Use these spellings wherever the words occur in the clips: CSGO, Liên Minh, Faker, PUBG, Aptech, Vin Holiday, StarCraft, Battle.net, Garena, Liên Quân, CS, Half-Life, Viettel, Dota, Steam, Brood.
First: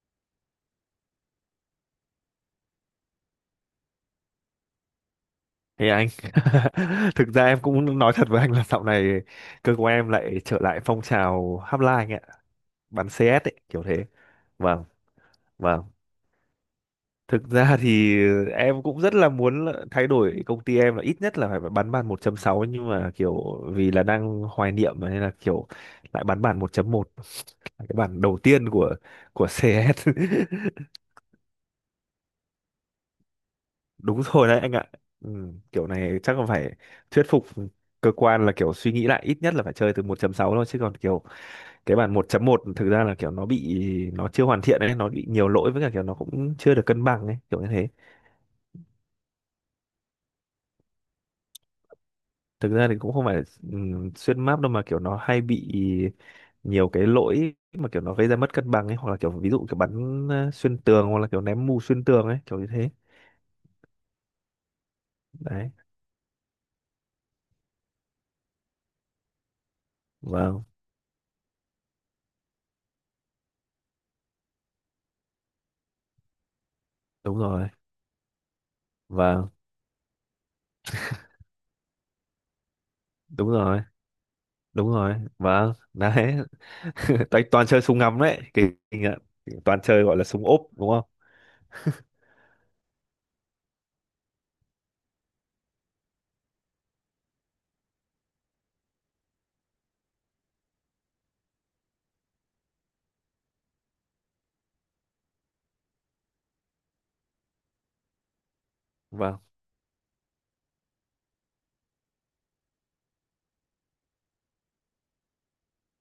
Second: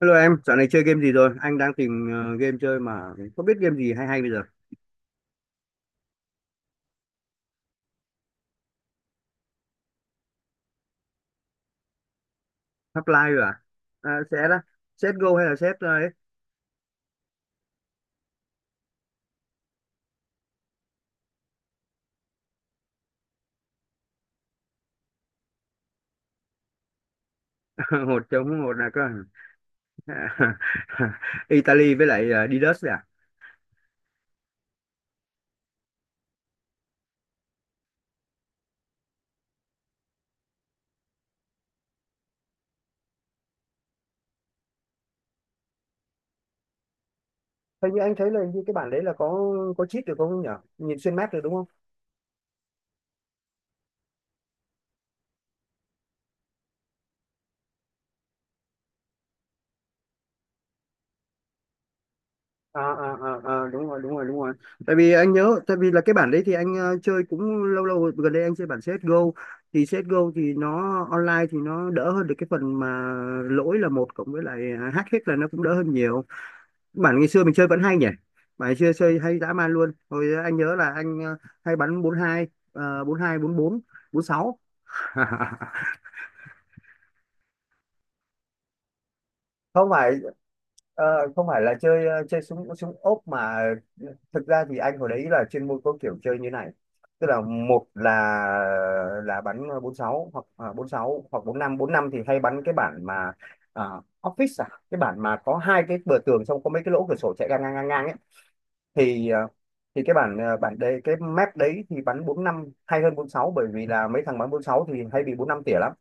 Hello em, dạo này chơi game gì rồi? Anh đang tìm game chơi mà không biết game gì hay hay bây giờ. Thì anh Thực ra em cũng nói thật với anh là dạo này cơ của em lại trở lại phong trào hotline anh ạ, bắn CS Half-Life rồi ấy, à? kiểu thế. À sẽ đó. Vâng, CSGO hay là CS vâng. ấy? Thực ra thì em cũng rất là muốn là thay đổi công ty em là ít nhất là phải bắn bàn 1.6, nhưng mà kiểu vì là đang hoài niệm mà nên là kiểu lại bắn bàn 1.1, cái bản Một đầu chống tiên một là của cơ. CS. Italy với lại Didus đấy à? Đúng rồi đấy anh ạ. Ừ, kiểu này chắc là phải thuyết phục cơ quan là kiểu suy nghĩ lại, ít nhất là phải chơi từ 1.6 thôi, chứ còn kiểu cái bản 1.1 thực ra là kiểu nó bị nó chưa hoàn thiện ấy, nó bị nhiều lỗi, với cả kiểu nó cũng chưa được cân bằng ấy, kiểu như thế. Hình như anh thấy là hình như cái bản đấy là có cheat được không nhỉ? Nhìn xuyên map được đúng không? Thực ra thì cũng không phải xuyên map đâu, mà kiểu nó hay bị nhiều cái lỗi mà kiểu nó gây ra mất cân bằng ấy, hoặc là kiểu ví dụ kiểu bắn xuyên tường, hoặc là kiểu ném mù xuyên tường ấy, kiểu như thế Đúng rồi, đúng rồi, đúng rồi, tại vì anh nhớ, đấy. tại vì là cái bản đấy thì anh chơi cũng lâu lâu rồi. Gần đây anh chơi bản CSGO, thì CSGO thì Vâng, nó online thì nó đỡ hơn được cái phần mà lỗi là một cộng với lại hack hết, là nó cũng đỡ hơn nhiều. Bản ngày đúng xưa mình chơi rồi. vẫn hay nhỉ. Bản ngày xưa chơi hay Vâng, dã man luôn. Hồi anh nhớ là anh hay bắn bốn bốn hai, bốn hai đúng bốn bốn, rồi, bốn sáu. đúng rồi. Vâng, đấy. toàn toàn chơi súng ngắm đấy, kỳ kinh ạ. Toàn Không chơi phải, gọi là súng ốp đúng ờ, không. không phải là chơi chơi súng súng ốp, mà thực ra thì anh hồi đấy là chuyên môn có kiểu chơi như này, tức là một là bắn bốn sáu hoặc bốn sáu hoặc bốn năm. Bốn năm thì hay bắn cái bản mà à, office, à, cái bản mà có hai cái bờ tường, xong có mấy cái lỗ cửa sổ chạy ngang ngang ngang ngang ấy, thì Vâng. Thì cái bản, bản đấy, cái map đấy thì bắn bốn năm hay hơn bốn sáu, bởi vì là mấy thằng bắn bốn sáu thì hay bị bốn năm tỉa lắm.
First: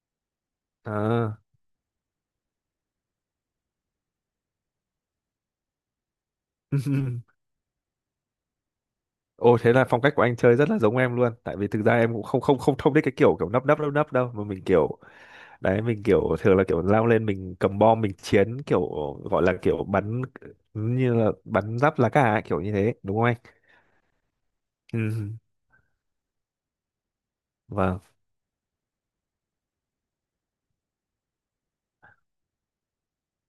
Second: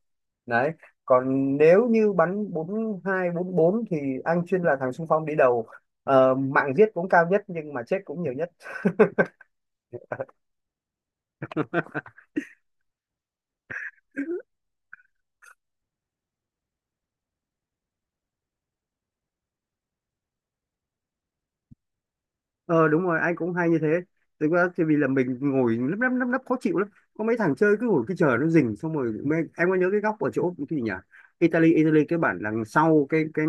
Đấy. À. Còn nếu như bắn bốn hai bốn bốn thì anh chuyên là thằng xung phong đi đầu. Mạng giết cũng cao nhất nhưng mà chết cũng nhiều nhất. Ồ, thế là phong cách của anh chơi rất là giống em luôn, tại vì thực ra em cũng không không không không thích cái kiểu kiểu nấp nấp đâu, mà mình kiểu đấy, mình kiểu thường là kiểu lao lên, mình cầm bom mình chiến, kiểu gọi là kiểu bắn như là bắn giáp lá cà ấy, kiểu như Ờ thế Đúng đúng rồi, không anh anh. cũng hay như thế. Thực ra thì vì là Ừ, mình ngồi lấp lấp lấp lấp khó chịu lắm. Có mấy thằng chơi cứ vâng, ngồi, cứ chờ nó rình, xong rồi em có nhớ cái góc ở chỗ cái gì nhỉ? Italy Italy cái bản đằng sau cái cái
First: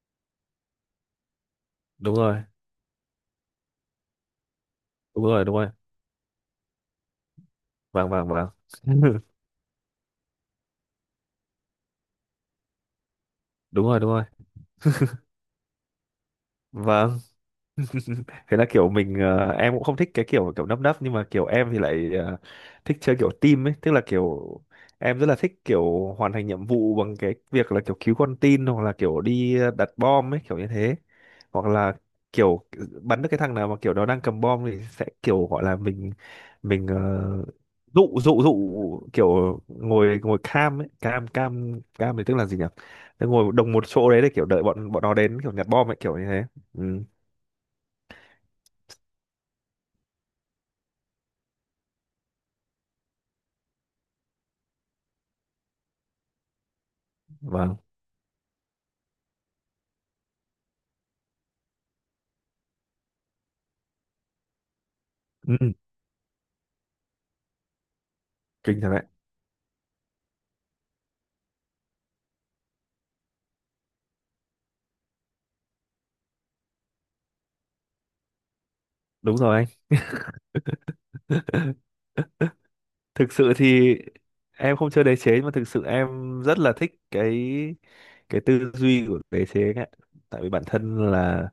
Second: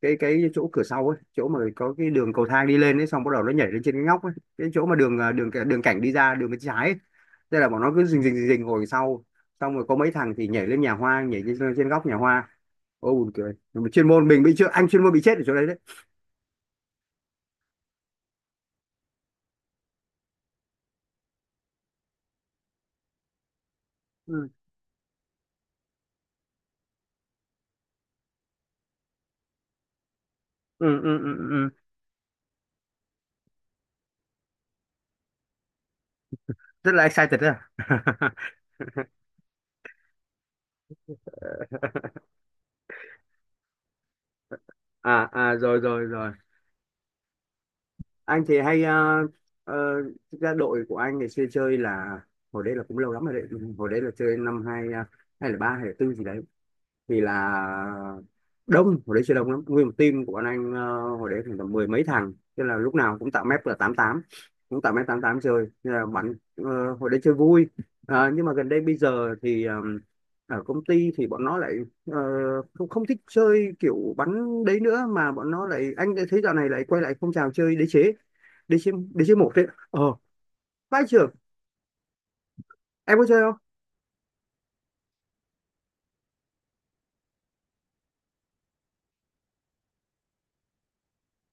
cái cái chỗ cửa sau ấy, chỗ mà có cái đúng đường rồi, cầu thang đi lên ấy, xong bắt đầu nó nhảy lên trên cái ngóc ấy, cái chỗ mà đường đúng à, rồi, đường đúng à, rồi. đường cảnh đi ra đường bên trái ấy. Thế là bọn nó cứ vâng rình vâng rình rình vâng rình ngồi sau, xong rồi có mấy thằng thì nhảy lên nhà hoa, nhảy lên trên góc nhà hoa. Ô buồn cười, Đúng mà rồi, chuyên đúng rồi. môn mình bị chưa, anh chuyên môn bị chết ở chỗ đấy đấy. Vâng, thế là kiểu mình em cũng không thích cái kiểu kiểu nấp nấp, nhưng mà kiểu em thì lại thích chơi kiểu team ấy, tức là kiểu Ừ, em rất là thích kiểu hoàn thành nhiệm vụ bằng cái việc là kiểu cứu con tin, hoặc là kiểu đi đặt bom ấy, kiểu như ừ, thế. ừ, ừ, Hoặc ừ. là kiểu bắn được cái thằng nào mà kiểu nó đang cầm bom thì sẽ kiểu gọi là mình mình Rất ờ, là excited đấy à. dụ dụ dụ kiểu ngồi ngồi cam ấy, cam cam cam thì tức là gì nhỉ. Tức ngồi đồng một chỗ đấy để kiểu đợi bọn bọn nó À, đến kiểu à, nhặt rồi, bom ấy, rồi, kiểu như rồi. thế. Ừ, Anh thì hay, ờ, thực ra đội của anh ngày xưa chơi là hồi đấy là cũng lâu lắm rồi đấy. Hồi đấy là chơi năm hai, hai là ba hay là tư gì đấy, vì là vâng. đông, hồi đấy chơi đông lắm, nguyên một team của bọn anh hồi đấy khoảng tầm mười mấy thằng, thế là lúc nào cũng tạo map là tám tám. Cũng tạo map tám tám Ừ. chơi. Thế là bắn, hồi đấy chơi vui. Nhưng mà gần đây Kinh thật bây đấy. giờ thì, ở công ty thì bọn nó lại ờ, không không thích chơi kiểu bắn đấy nữa, mà bọn nó lại, anh đã thấy dạo này lại quay lại phong trào chơi đế chế Đúng một rồi đấy. Ờ Vai trưởng. anh. Em có Thực chơi sự không? thì em không chơi đế chế, mà thực sự em rất là thích cái tư duy của đế chế ấy ạ. Tại vì bản thân là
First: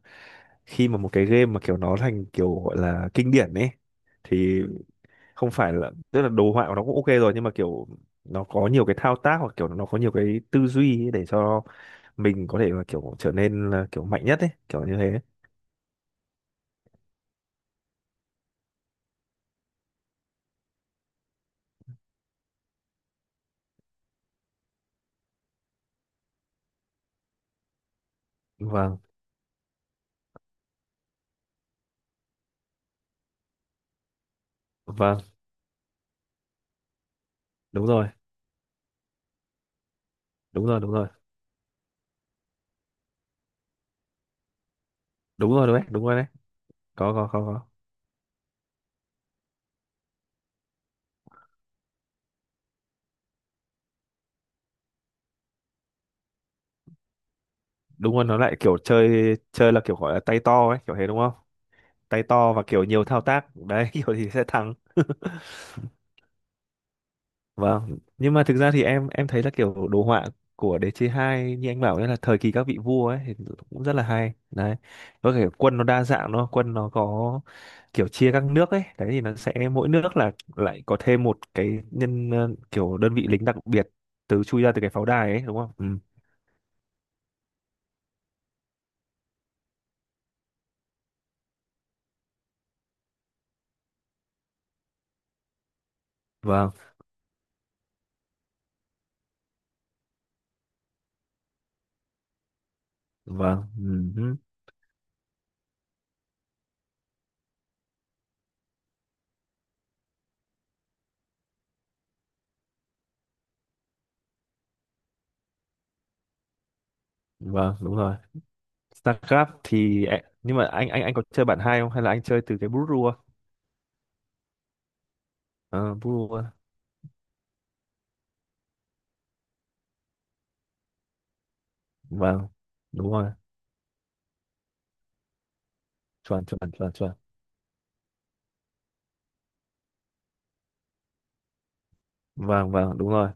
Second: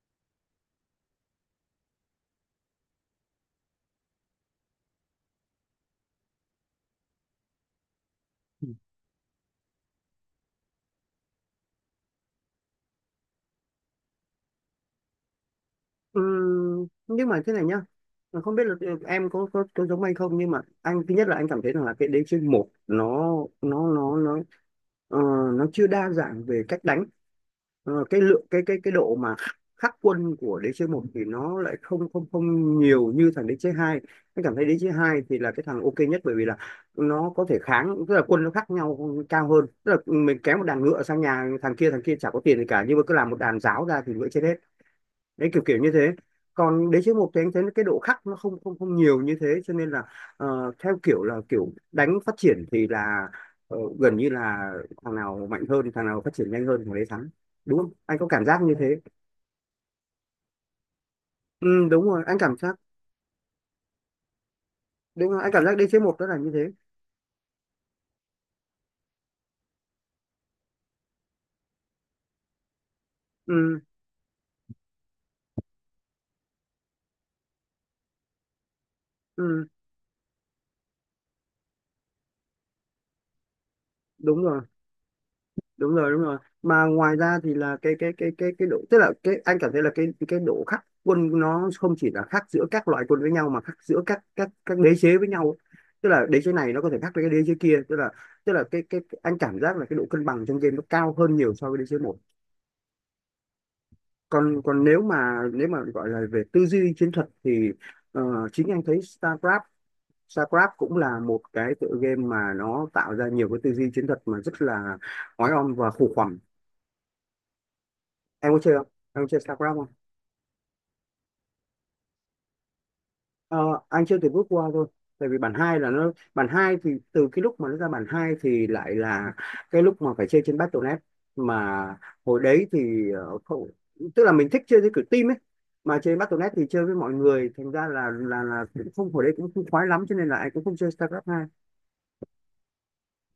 khi mà một cái game mà kiểu nó thành kiểu gọi là kinh điển ấy, thì không phải là tức là đồ họa của nó cũng OK rồi, nhưng mà kiểu nó có nhiều cái thao tác, hoặc kiểu nó có nhiều cái tư duy ấy, để cho mình có thể là kiểu trở nên là kiểu mạnh nhất ấy, kiểu như thế. Nhưng mà thế này nhá. Mà không biết là, em có giống anh không, nhưng mà anh, thứ nhất là anh cảm thấy rằng là cái đế chế một nó nó nó nó ờ, nó chưa đa dạng về cách đánh. Cái lượng, cái Vâng, độ mà khắc quân của đế chế một thì nó lại không không không nhiều như thằng đế chế hai. Anh cảm thấy đế chế vâng, hai thì là cái thằng ok nhất, bởi vì là nó có thể đúng kháng, rồi, tức là quân nó khác nhau cao hơn, tức là mình kéo một đúng rồi, đàn đúng ngựa rồi. sang nhà thằng kia, thằng kia chả có tiền gì cả nhưng mà cứ làm một đàn giáo ra thì ngựa chết hết. Đấy, Đúng kiểu rồi, đúng kiểu đấy, như đúng thế. rồi đấy. Còn đế Có, chế có, một thì anh thấy có. cái độ khắc nó không không không nhiều như thế, cho nên là, theo kiểu là kiểu đánh phát triển thì là, gần như là thằng nào mạnh hơn, thằng nào phát triển nhanh hơn, thằng đấy thắng. Đúng không, Đúng anh rồi, có nó cảm lại giác như kiểu thế. chơi chơi là kiểu gọi là tay to ấy, kiểu thế đúng không. Ừ, Tay to và kiểu nhiều thao tác đấy, kiểu thì sẽ thắng. đúng rồi, anh cảm giác đế chế một đó là như thế. Vâng, nhưng mà thực ra thì em thấy là kiểu đồ họa của Đế chế 2 như anh bảo đấy, là thời kỳ các vị vua ấy, thì Ừ, cũng rất là hay đấy. Với cả quân nó đa dạng, nó quân nó có kiểu chia các nước ấy đấy, thì nó sẽ ừ, mỗi nước là lại có thêm một cái nhân kiểu đơn vị lính đặc biệt đúng từ rồi, chui ra từ cái pháo đài ấy đúng không. Ừ. đúng rồi, đúng rồi, mà ngoài ra thì là cái độ, tức là cái anh cảm thấy là cái độ khác quân nó không chỉ là khác giữa các loại quân với nhau, mà khác giữa các đế chế với nhau, tức là đế chế này Vâng, nó có thể khác với cái đế chế kia, tức là cái anh cảm giác là cái độ cân bằng trong game nó cao hơn nhiều so với đế chế một. vâng. Ừ. Hứ, Còn còn nếu mà gọi là về tư duy chiến thuật thì, ờ, chính anh thấy StarCraft. StarCraft cũng là một cái tựa game mà nó tạo ra nhiều cái tư duy chiến thuật mà rất là oái oăm và khủng hoảng. vâng, đúng rồi. Em có chơi không Em có chơi StarCraft StarCraft không? thì nhưng mà anh anh có chơi bản hai không, hay là anh chơi từ cái Brood. ờ, anh chưa từ bước qua thôi, tại vì bản hai là Ờ nó, Brood. bản hai thì từ cái lúc mà nó ra bản hai thì lại là cái lúc mà phải chơi trên Battle.net, mà hồi Vâng, đấy thì đúng rồi. Không, tức là mình thích chơi với kiểu team ấy, mà chơi chuẩn Battle.net thì chuẩn chơi chuẩn với chuẩn mọi người, thành ra là cũng không, hồi đấy cũng không khoái lắm, cho nên là anh cũng không chơi StarCraft hai. Vâng, vâng, đúng rồi.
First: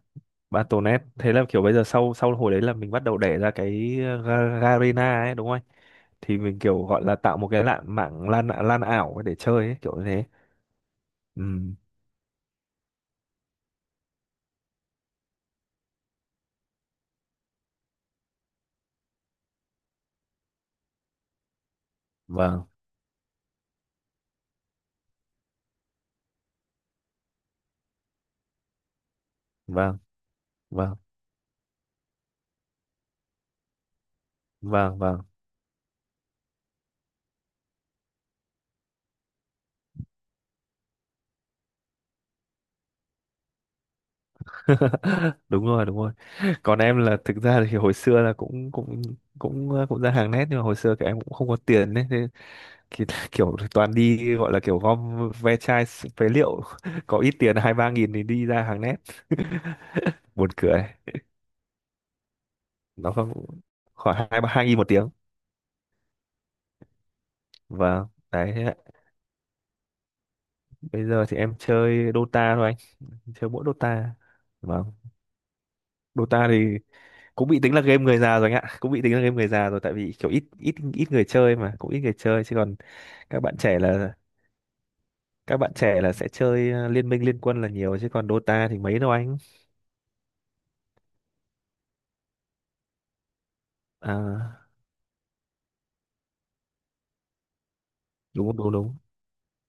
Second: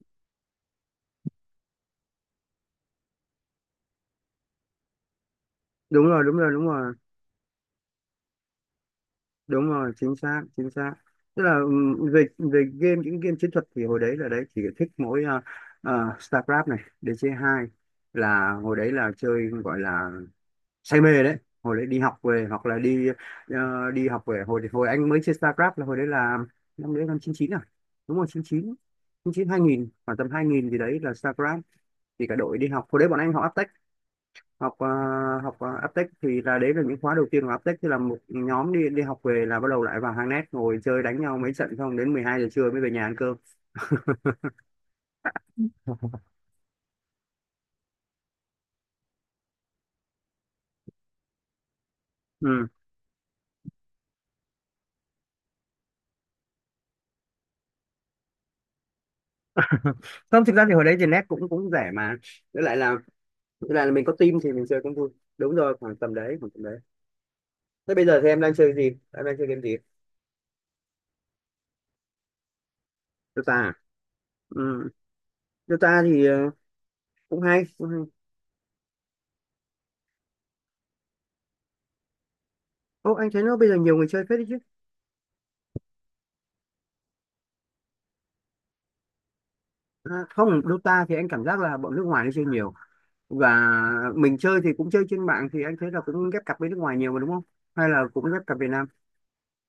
Battle.net. Thế là kiểu bây giờ sau sau hồi đấy là mình bắt đầu đẻ ra cái Garena ấy đúng không anh? Đúng rồi, đúng Thì rồi, mình đúng kiểu rồi, gọi là tạo một cái lạn mạng lan lan ảo để chơi đúng ấy, rồi, kiểu như chính thế. xác, chính xác. Tức là, Ừ. Về về game, những game chiến thuật thì hồi đấy là đấy chỉ thích mỗi, StarCraft này, DC hai, là hồi đấy là chơi, gọi là say mê đấy. Hồi đấy đi học về hoặc vâng là đi, đi học về, hồi hồi anh mới chơi StarCraft là hồi đấy là năm đấy, năm chín chín à, đúng rồi chín chín, 2000, vâng khoảng tầm 2000 gì vâng đấy là StarCraft. Thì cả đội đi học hồi đấy bọn anh học Aptech, học ờ, vâng vâng Aptech thì là, đấy là những khóa đầu tiên của Aptech, thì là một nhóm đi đi học về là bắt đầu lại vào hang net ngồi chơi đánh nhau mấy trận, xong đến 12 giờ trưa mới về nhà ăn cơm. Đúng rồi, đúng rồi. Còn em là thực ra thì hồi xưa là cũng cũng cũng ờ, cũng ra hàng nét, nhưng mà hồi xưa các em cũng không có tiền đấy, thế Ừ. thì kiểu toàn đi gọi là kiểu gom ve chai phế liệu, có ít tiền 2-3 nghìn thì đi ra hàng nét. Không, Buồn thực ra thì hồi cười. đấy thì net cũng cũng rẻ mà, với lại là Nó không. Mình có Khoảng team hai ba thì mình 2 nghìn chơi một cũng vui. tiếng. Đúng rồi, khoảng tầm đấy, khoảng tầm đấy. Thế Và bây giờ thì em đấy đang thế chơi ạ. gì Em đang chơi game gì? Bây giờ thì em chơi Dota thôi, anh chơi Dota mỗi à? Dota. Ừ. Vâng. Dota thì, Dota thì cũng cũng bị hay, tính là cũng game hay. người già rồi anh ạ, cũng bị tính là game người già rồi, tại vì kiểu ít ít ít người chơi mà, cũng ít người chơi. Chứ còn Ô, anh các thấy nó bạn bây giờ trẻ nhiều người là chơi phết đấy chứ. các bạn trẻ sẽ chơi liên minh, liên quân là nhiều, chứ còn Dota thì mấy đâu anh. À, không, Dota thì anh cảm giác là bọn nước ngoài nó chơi nhiều, và mình chơi À, thì cũng chơi trên mạng thì anh thấy là cũng ghép cặp với nước ngoài nhiều mà, đúng không, hay là cũng ghép đúng, cặp Việt đúng, Nam? đúng.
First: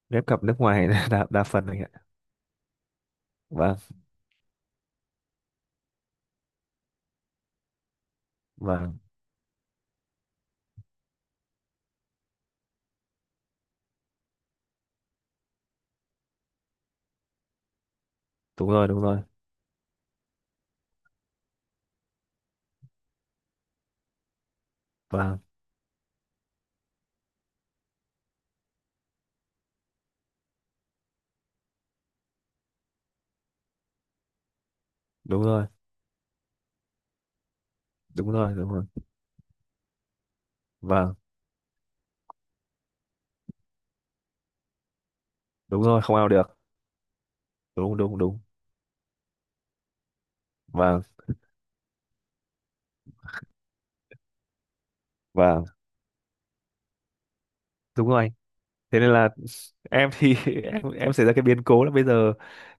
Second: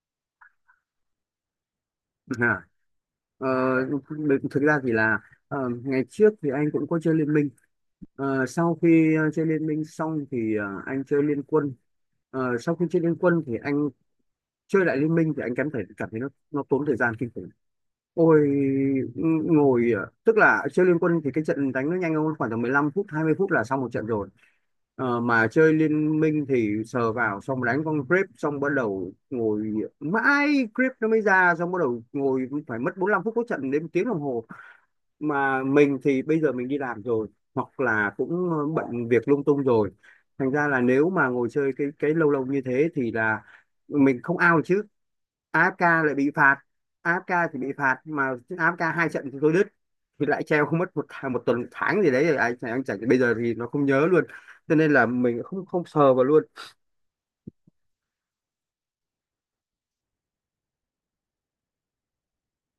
Ghép cặp nước ngoài là đa phần anh ạ. à, ờ, Vâng, Thực ra thì là, ngày trước thì anh cũng có chơi Liên Minh. Sau vâng, khi chơi Liên Minh xong thì, anh chơi Liên Quân. Sau khi chơi Liên Quân thì anh chơi lại Liên Minh thì anh cảm thấy nó tốn thời gian kinh khủng. Ôi, đúng rồi, đúng rồi. ngồi, tức là chơi Liên Quân thì cái trận đánh nó nhanh hơn, khoảng tầm 15 phút, 20 phút là xong một trận rồi. Vâng, Mà chơi Liên Minh thì sờ vào, xong đánh con creep, xong bắt đầu ngồi mãi, creep nó mới ra, xong bắt đầu ngồi phải mất 45 phút, có trận đến một tiếng đồng hồ, đúng mà rồi, mình thì bây giờ mình đi làm rồi, hoặc là đúng cũng rồi, đúng rồi. bận việc lung tung rồi, thành ra là nếu Vâng, mà ngồi chơi cái lâu lâu như thế thì là mình không out được chứ, đúng AFK rồi. lại Không ao bị phạt. được. AFK thì bị phạt Đúng, đúng, mà. đúng. AFK hai trận thì tôi đứt, thì lại treo không, mất Vâng, một tháng, một tuần, một tháng gì đấy rồi, anh chẳng bây giờ thì nó không nhớ luôn, cho nên là mình vâng, không không sờ vào luôn. đúng rồi anh. Thế nên là em thì em xảy ra cái biến cố là bây giờ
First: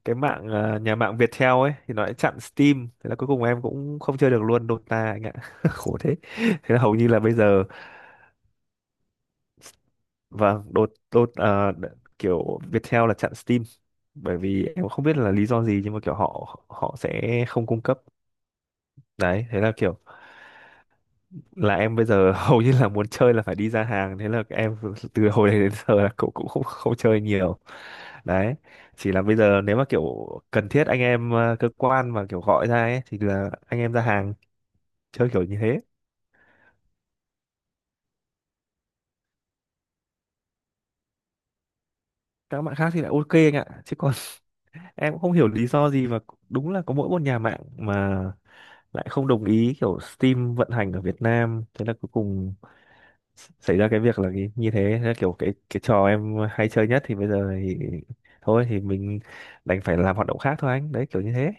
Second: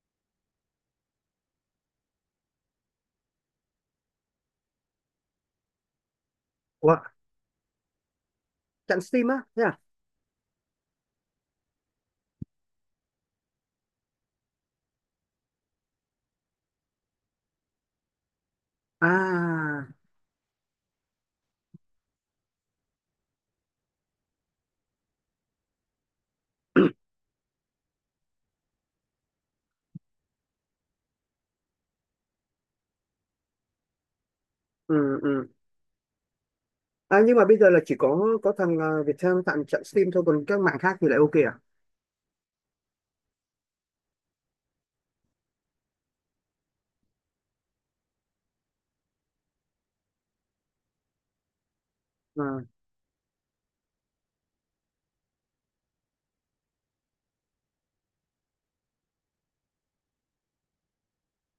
cái mạng nhà mạng Viettel ấy, thì nó lại chặn Steam, thế là cuối cùng em cũng không chơi được luôn Dota anh ạ. Khổ thế, thế là hầu Ủa, như là bây giờ. trận Steam á, thế à? Vâng, đột đột à, đ- kiểu Viettel là chặn Steam, bởi vì em không biết là lý do gì, nhưng mà kiểu họ họ sẽ không cung cấp. Đấy, thế là À. kiểu là em bây giờ hầu như là muốn chơi là phải đi ra hàng, thế là em từ hồi đấy đến giờ là cũng cũng không không chơi nhiều. Đấy, chỉ là bây giờ nếu mà kiểu cần thiết anh em cơ quan mà kiểu gọi ra ấy, thì là anh em ra hàng Ừ, chơi, kiểu ừ. như thế. À, nhưng mà bây giờ là chỉ có thằng, Viettel tặng trận Steam thôi, còn các mạng khác thì lại ok à? Các bạn khác thì lại OK anh ạ, chứ còn em cũng không hiểu lý do gì, và đúng là có mỗi một nhà mạng mà lại không đồng ý kiểu Steam vận hành ở Việt Nam, thế là cuối cùng À. xảy ra cái việc là cái, như thế, thế là kiểu cái trò em hay chơi nhất thì bây giờ thì thôi thì mình đành phải làm hoạt động khác thôi anh, đấy kiểu như thế.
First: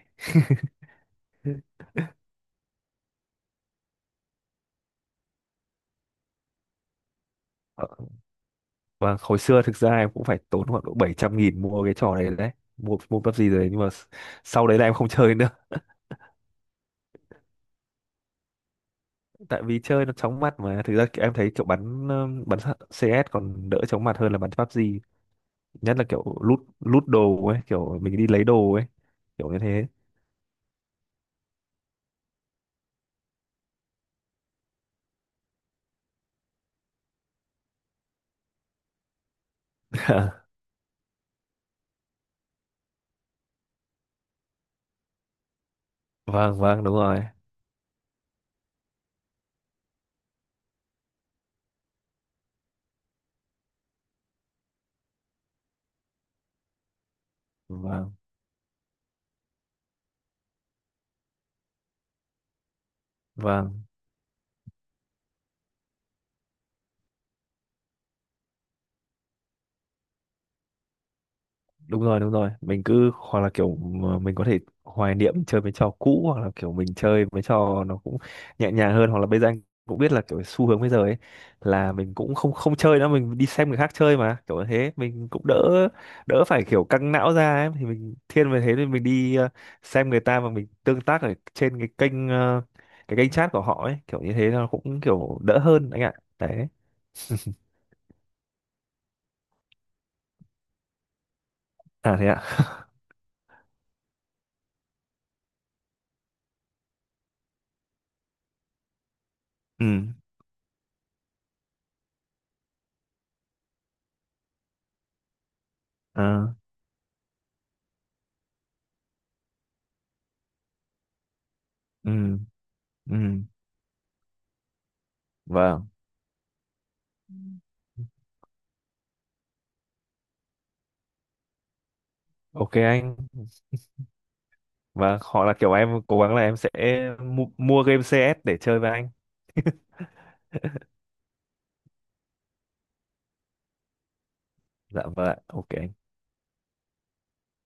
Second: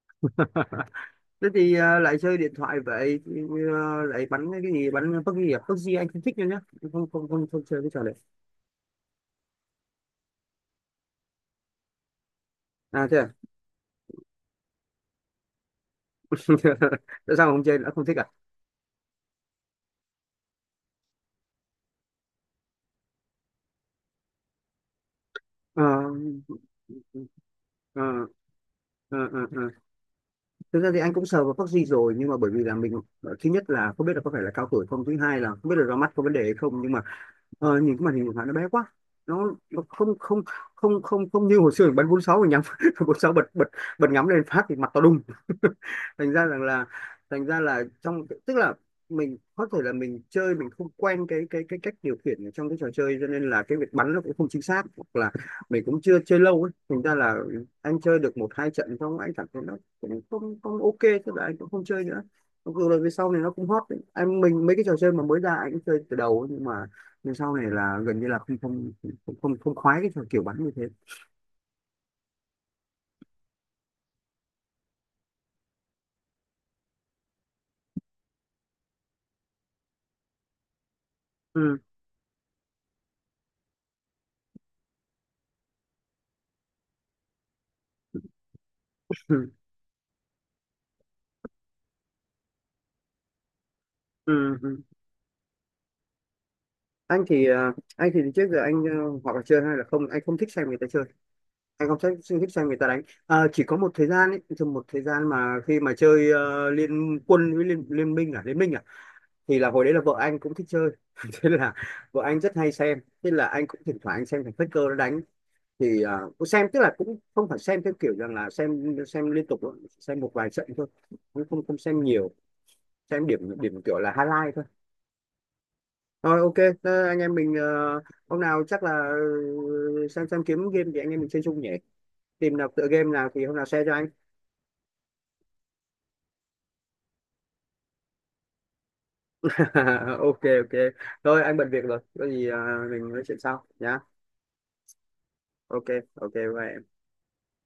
Thế thì, lại chơi điện thoại vậy thì, lại bắn cái gì, bắn PUBG à? PUBG anh không thích nữa nhá. Không, không, không, không chơi Ờ, cái trò này. và hồi xưa thực ra em cũng phải tốn khoảng độ 700.000 mua cái trò này đấy, mua À thế mua à? pắp gì rồi, nhưng mà sau đấy là em không chơi nữa. Tại sao mà không chơi nữa, không thích à? Tại vì chơi nó chóng mặt, mà thực ra kiểu em thấy kiểu bắn bắn CS còn đỡ chóng mặt hơn là bắn PUBG, Ờ, nhất là kiểu lút lút đồ ấy, kiểu ờ, mình đi lấy đồ ấy, ờ, ờ, kiểu như ờ. thế. Thực ra thì anh cũng sờ vào vaccine rồi, nhưng mà bởi vì là mình, thứ nhất là không biết là có phải là cao tuổi không, thứ hai là không biết là ra mắt có vấn đề hay không, nhưng mà, nhìn cái màn hình của bạn nó bé quá, nó không không không không không như hồi xưa mình bắn bốn sáu mình nhắm bốn sáu bật bật bật ngắm lên phát thì mặt to đùng. thành ra Vâng, rằng vâng, là đúng rồi. Thành ra là trong, tức là mình có thể là mình chơi, mình không quen cái cách điều khiển ở trong cái trò chơi, cho nên là cái việc bắn nó cũng không chính xác, hoặc là mình cũng chưa chơi lâu ấy, thành ra là anh Vâng, chơi được một hai trận xong anh cảm thấy nó cũng không không ok, tức là anh cũng không chơi nữa. Mặc dù là về sau này nó cũng vâng, hot đấy. Anh mình mấy cái trò chơi mà mới ra anh cũng chơi từ đầu ấy, nhưng sau này là gần như là không, không khoái cái kiểu bắn như thế. đúng rồi, đúng rồi. Mình cứ hoặc là kiểu mà mình có thể hoài niệm chơi mấy trò cũ, hoặc là kiểu mình chơi mấy trò nó cũng nhẹ nhàng hơn. Hoặc là bây giờ anh cũng biết là kiểu xu hướng bây giờ ấy Ừ. là mình cũng không không chơi nữa, mình đi xem người khác chơi, mà kiểu như thế mình cũng đỡ đỡ phải kiểu căng não ra ấy, thì mình thiên về thế thì mình đi Ừ. xem người ta mà mình tương tác ở trên cái kênh cái kênh chat của họ ấy, kiểu như thế Ừ. nó Ừ. cũng kiểu đỡ hơn anh ạ. Đấy. Anh thì, anh thì trước giờ anh, hoặc là chơi hay là không, anh không thích xem người ta chơi, anh không thích, À thế ạ. không thích xem người ta đánh. Ờ, chỉ có một thời gian ấy, thì một thời gian mà khi mà chơi, liên quân với liên minh à, thì là hồi đấy là Ừ. vợ anh cũng thích chơi. Thế là vợ anh rất hay xem, thế là anh cũng thỉnh thoảng anh xem thằng Faker nó đánh, thì, cũng À, xem, tức là cũng không phải xem theo kiểu rằng là xem liên tục đâu, xem một vài trận thôi, cũng không không xem nhiều, ừ. Ừ. xem điểm, điểm kiểu là highlight thôi, Vâng. rồi ok. Thế anh em mình, hôm nào chắc là, xem kiếm game thì anh em mình chơi chung nhỉ. Tìm nào OK tựa game anh. nào thì hôm nào share cho anh. Và hoặc là kiểu em cố gắng là em sẽ mua game CS để chơi với anh. Ok, ok. Thôi anh bận việc rồi, có gì, mình nói chuyện sau nhá. Dạ vâng ạ. OK Ok, anh. ok, bye em.